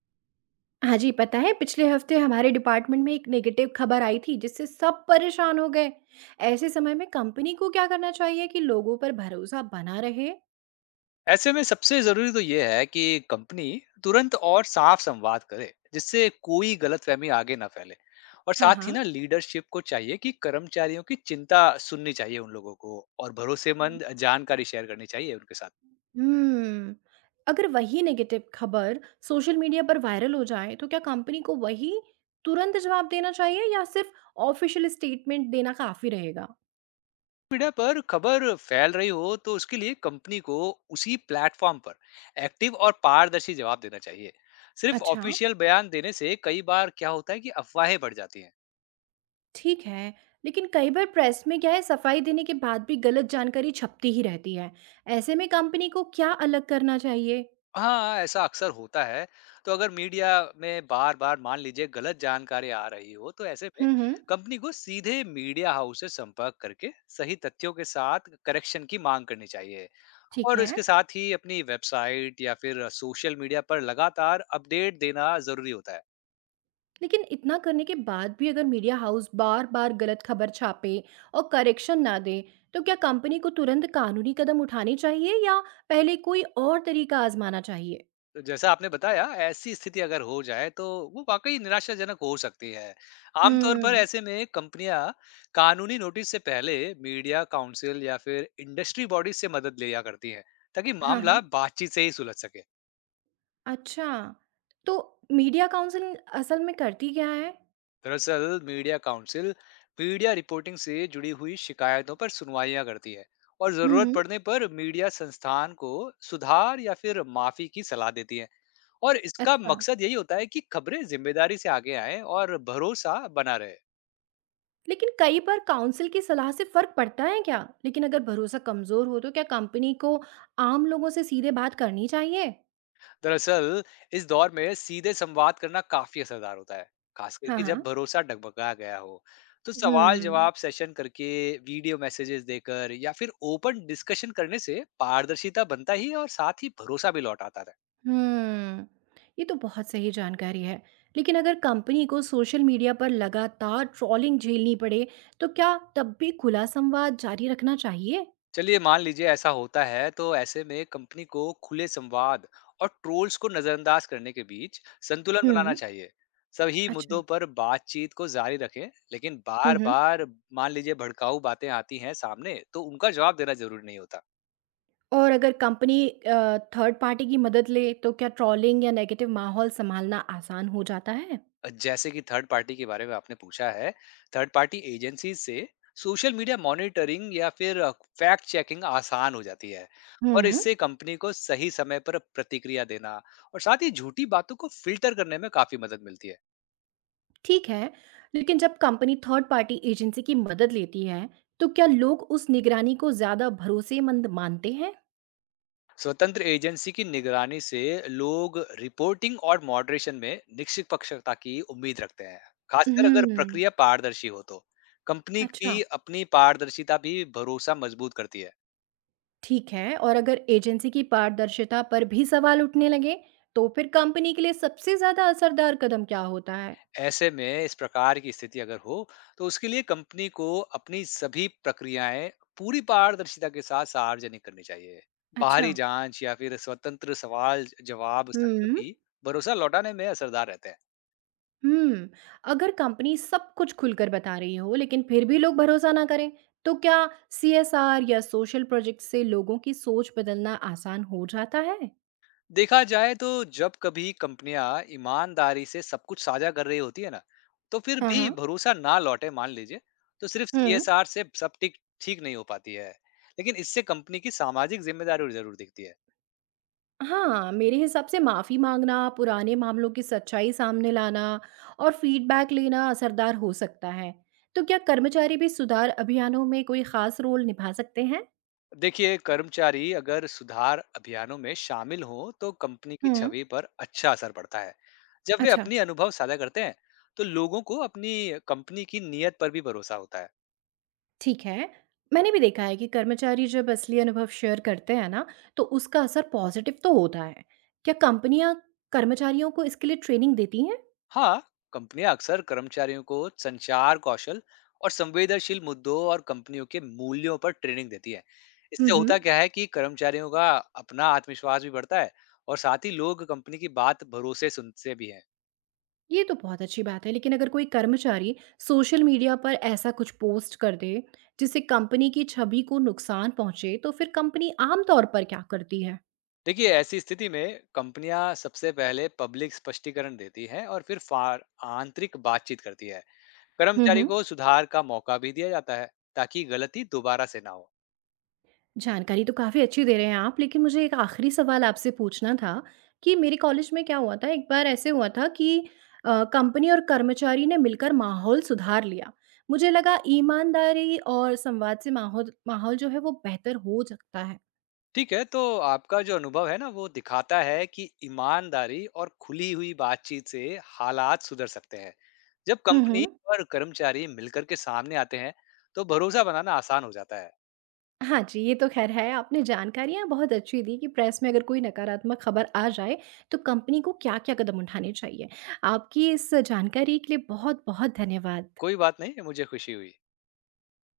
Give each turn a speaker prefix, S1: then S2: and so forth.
S1: हाँ जी, पता है पिछले हफ्ते हमारे डिपार्टमेंट में एक नेगेटिव खबर आई थी जिससे सब परेशान हो गए। ऐसे समय में कंपनी को क्या करना चाहिए कि लोगों पर भरोसा बना रहे?
S2: ऐसे में सबसे जरूरी तो यह है कि कंपनी तुरंत और साफ संवाद करे जिससे कोई गलतफहमी आगे ना फैले। और
S1: हाँ,
S2: साथ ही
S1: हाँ।
S2: ना लीडरशिप को चाहिए कि कर्मचारियों की चिंता सुननी चाहिए उन लोगों को और भरोसेमंद जानकारी शेयर करनी चाहिए उनके साथ।
S1: हम्म, अगर वही नेगेटिव खबर सोशल मीडिया पर वायरल हो जाए तो क्या कंपनी को वही तुरंत जवाब देना चाहिए या सिर्फ ऑफिशियल स्टेटमेंट देना काफी रहेगा?
S2: मीडिया पर खबर फैल रही हो तो उसके लिए कंपनी को उसी प्लेटफॉर्म पर एक्टिव और पारदर्शी जवाब देना चाहिए। सिर्फ
S1: अच्छा।
S2: ऑफिशियल बयान देने से कई बार क्या होता है कि अफवाहें बढ़ जाती हैं।
S1: ठीक है, लेकिन कई बार प्रेस में क्या है सफाई देने के बाद भी गलत जानकारी छपती ही रहती है। ऐसे में कंपनी को क्या अलग करना चाहिए?
S2: हाँ, ऐसा अक्सर होता है। तो अगर मीडिया में बार-बार मान लीजिए गलत जानकारी आ रही हो, तो ऐसे में
S1: हुँ, हुँ,
S2: कंपनी को सीधे मीडिया हाउस से संपर्क करके सही तथ्यों के साथ करेक्शन की माँग करनी चाहिए।
S1: ठीक
S2: और
S1: है।
S2: इसके साथ ही अपनी वेबसाइट या फिर सोशल मीडिया पर लगातार अपडेट देना ज़रूरी होता है।
S1: लेकिन इतना करने के बाद भी अगर मीडिया हाउस बार-बार गलत खबर छापे और करेक्शन ना दे, तो क्या कंपनी को तुरंत कानूनी कदम उठाने चाहिए या पहले कोई और तरीका आज़माना चाहिए?
S2: जैसा आपने बताया, ऐसी स्थिति अगर हो जाए तो वो वाक़ई निराशाजनक हो सकती है। आमतौर पर
S1: हुँ,
S2: ऐसे में कंपनियाँ कानूनी नोटिस से पहले मीडिया काउंसिल या फिर इंडस्ट्री बॉडीज़ से मदद लिया करती हैं, ताकि
S1: हाँ, हाँ।
S2: मामला बातचीत से ही सुलझ सके।
S1: अच्छा, तो मीडिया काउंसिल असल में करती क्या है?
S2: दरअसल मीडिया काउंसिल मीडिया रिपोर्टिंग से जुड़ी हुई शिकायतों पर सुनवाइयाँ करती है और
S1: हुँ,
S2: ज़रूरत
S1: हुँ,
S2: पड़ने पर मीडिया संस्थान को सुधार या फिर माफ़ी की सलाह देती है। और इसका
S1: अच्छा।
S2: मकसद यही होता है कि खबरें जिम्मेदारी से आगे आएं और भरोसा बना रहे।
S1: लेकिन कई बार काउंसिल की सलाह से फर्क पड़ता है क्या? लेकिन अगर भरोसा कमजोर हो तो क्या कंपनी को आम लोगों से सीधे बात करनी चाहिए?
S2: दरअसल इस दौर में सीधे संवाद करना काफी असरदार होता है, खास
S1: हाँ,
S2: करके जब
S1: हाँ।
S2: भरोसा डगमगा गया हो। तो सवाल
S1: हम्म,
S2: जवाब सेशन करके, वीडियो मैसेजेस देकर या फिर ओपन डिस्कशन करने से पारदर्शिता बनता ही है और साथ ही भरोसा भी लौट आता है।
S1: हम्म। ये तो बहुत सही जानकारी है। लेकिन अगर कंपनी को सोशल मीडिया पर लगातार ट्रॉलिंग झेलनी पड़े, तो क्या तब भी खुला संवाद जारी रखना चाहिए?
S2: चलिए मान लीजिए ऐसा होता है तो ऐसे में कंपनी को खुले संवाद और ट्रोल्स को नजरअंदाज करने के बीच संतुलन बनाना
S1: हम्म,
S2: चाहिए। सभी मुद्दों
S1: अच्छा।
S2: पर बातचीत को जारी रखें, लेकिन
S1: हुँ,
S2: बार
S1: हुँ।
S2: बार मान लीजिए भड़काऊ बातें आती हैं सामने तो उनका जवाब देना जरूरी नहीं होता।
S1: और अगर कंपनी थर्ड पार्टी की मदद ले, तो क्या ट्रॉलिंग या नेगेटिव माहौल संभालना आसान हो जाता है?
S2: जैसे कि थर्ड पार्टी के बारे में आपने पूछा है, थर्ड पार्टी एजेंसी से सोशल मीडिया मॉनिटरिंग या फिर फैक्ट चेकिंग आसान हो जाती है। और
S1: हुँ।
S2: इससे कंपनी को सही समय पर प्रतिक्रिया देना और साथ ही झूठी बातों को फिल्टर करने में काफी मदद मिलती है।
S1: ठीक है, लेकिन जब कंपनी थर्ड पार्टी एजेंसी की मदद लेती है, तो क्या लोग उस निगरानी को ज़्यादा भरोसेमंद मानते हैं?
S2: स्वतंत्र एजेंसी की निगरानी से लोग रिपोर्टिंग और मॉडरेशन में निष्पक्षता की उम्मीद रखते हैं, खासकर अगर
S1: हम्म,
S2: प्रक्रिया पारदर्शी हो तो। कंपनी
S1: अच्छा,
S2: की अपनी पारदर्शिता भी भरोसा मजबूत करती है।
S1: ठीक है। और अगर एजेंसी की पारदर्शिता पर भी सवाल उठने लगे, तो फिर कंपनी के लिए सबसे ज़्यादा असरदार कदम क्या होता है?
S2: ऐसे में इस प्रकार की स्थिति अगर हो तो उसके लिए कंपनी को अपनी सभी प्रक्रियाएं पूरी पारदर्शिता के साथ सार्वजनिक करनी चाहिए।
S1: अच्छा।
S2: बाहरी जांच या फिर स्वतंत्र सवाल जवाब सत्र
S1: हम्म,
S2: भी भरोसा लौटाने में असरदार रहते हैं।
S1: हम्म। अगर कंपनी सब कुछ खुलकर बता रही हो, लेकिन फिर भी लोग भरोसा ना करें, तो क्या सीएसआर या सोशल प्रोजेक्ट से लोगों की सोच बदलना आसान हो जाता है?
S2: देखा जाए तो जब कभी कंपनियां ईमानदारी से सब कुछ साझा कर रही होती है ना, तो फिर
S1: हाँ,
S2: भी
S1: हाँ।
S2: भरोसा ना लौटे मान लीजिए तो सिर्फ
S1: हुँ।
S2: सीएसआर से सब ठीक ठीक नहीं हो पाती है, लेकिन इससे कंपनी की सामाजिक जिम्मेदारी जरूर दिखती है।
S1: हाँ, मेरे हिसाब से माफ़ी माँगना, पुराने मामलों की सच्चाई सामने लाना और फ़ीडबैक लेना असरदार हो सकता है। तो क्या कर्मचारी भी सुधार अभियानों में कोई ख़ास रोल निभा सकते हैं?
S2: देखिए कर्मचारी अगर सुधार अभियानों में शामिल हों तो कंपनी की
S1: हुँ।
S2: छवि पर अच्छा असर पड़ता है। जब वे
S1: अच्छा।
S2: अपनी अनुभव साझा करते हैं तो लोगों को अपनी कंपनी की नीयत पर भी भरोसा होता है।
S1: ठीक है। मैंने भी देखा है कि कर्मचारी जब असली अनुभव शेयर करते हैं ना, तो उसका असर पॉज़िटिव तो होता है। क्या कंपनियाँ कर्मचारियों को इसके लिए ट्रेनिंग देती हैं?
S2: हाँ, कंपनियां अक्सर कर्मचारियों को संचार कौशल और संवेदनशील मुद्दों और कंपनियों के मूल्यों पर ट्रेनिंग देती है।
S1: हुँ,
S2: इससे
S1: हुँ।
S2: होता क्या है कि कर्मचारियों का अपना आत्मविश्वास भी बढ़ता है और साथ ही लोग कंपनी की बात भरोसे सुनते भी हैं।
S1: ये तो बहुत अच्छी बात है, लेकिन अगर कोई कर्मचारी सोशल मीडिया पर ऐसा कुछ पोस्ट कर दे, जिससे कंपनी की छवि को नुकसान पहुंचे, तो फिर कंपनी आम तौर पर क्या करती है?
S2: देखिए ऐसी स्थिति में कंपनियां सबसे पहले पब्लिक स्पष्टीकरण देती हैं और फिर फार आंतरिक बातचीत करती है।
S1: हम्म,
S2: कर्मचारी
S1: हम्म।
S2: को सुधार का मौका भी दिया जाता है ताकि गलती दोबारा से ना हो।
S1: जानकारी तो काफ़ी अच्छी दे रहे हैं आप, लेकिन मुझे एक आखिरी सवाल आपसे पूछना था कि मेरे कॉलेज में क्या हुआ था? एक बार ऐसे हुआ था कि कंपनी और कर्मचारी ने मिलकर माहौल सुधार लिया। मुझे लगा ईमानदारी और संवाद से माहौल माहौल जो है वो बेहतर हो सकता है।
S2: ठीक है, तो आपका जो अनुभव है ना वो दिखाता है कि ईमानदारी और खुली हुई बातचीत से हालात सुधर सकते हैं। जब
S1: हम्म,
S2: कंपनी और कर्मचारी मिलकर के सामने आते हैं तो भरोसा बनाना आसान हो जाता है।
S1: हाँ जी, ये तो ख़ैर है, आपने जानकारियाँ बहुत अच्छी दी कि प्रेस में अगर कोई नकारात्मक खबर आ जाए, तो कंपनी को क्या-क्या कदम उठाने चाहिए। आपकी इस जानकारी के लिए बहुत-बहुत धन्यवाद।
S2: कोई बात नहीं, मुझे खुशी हुई।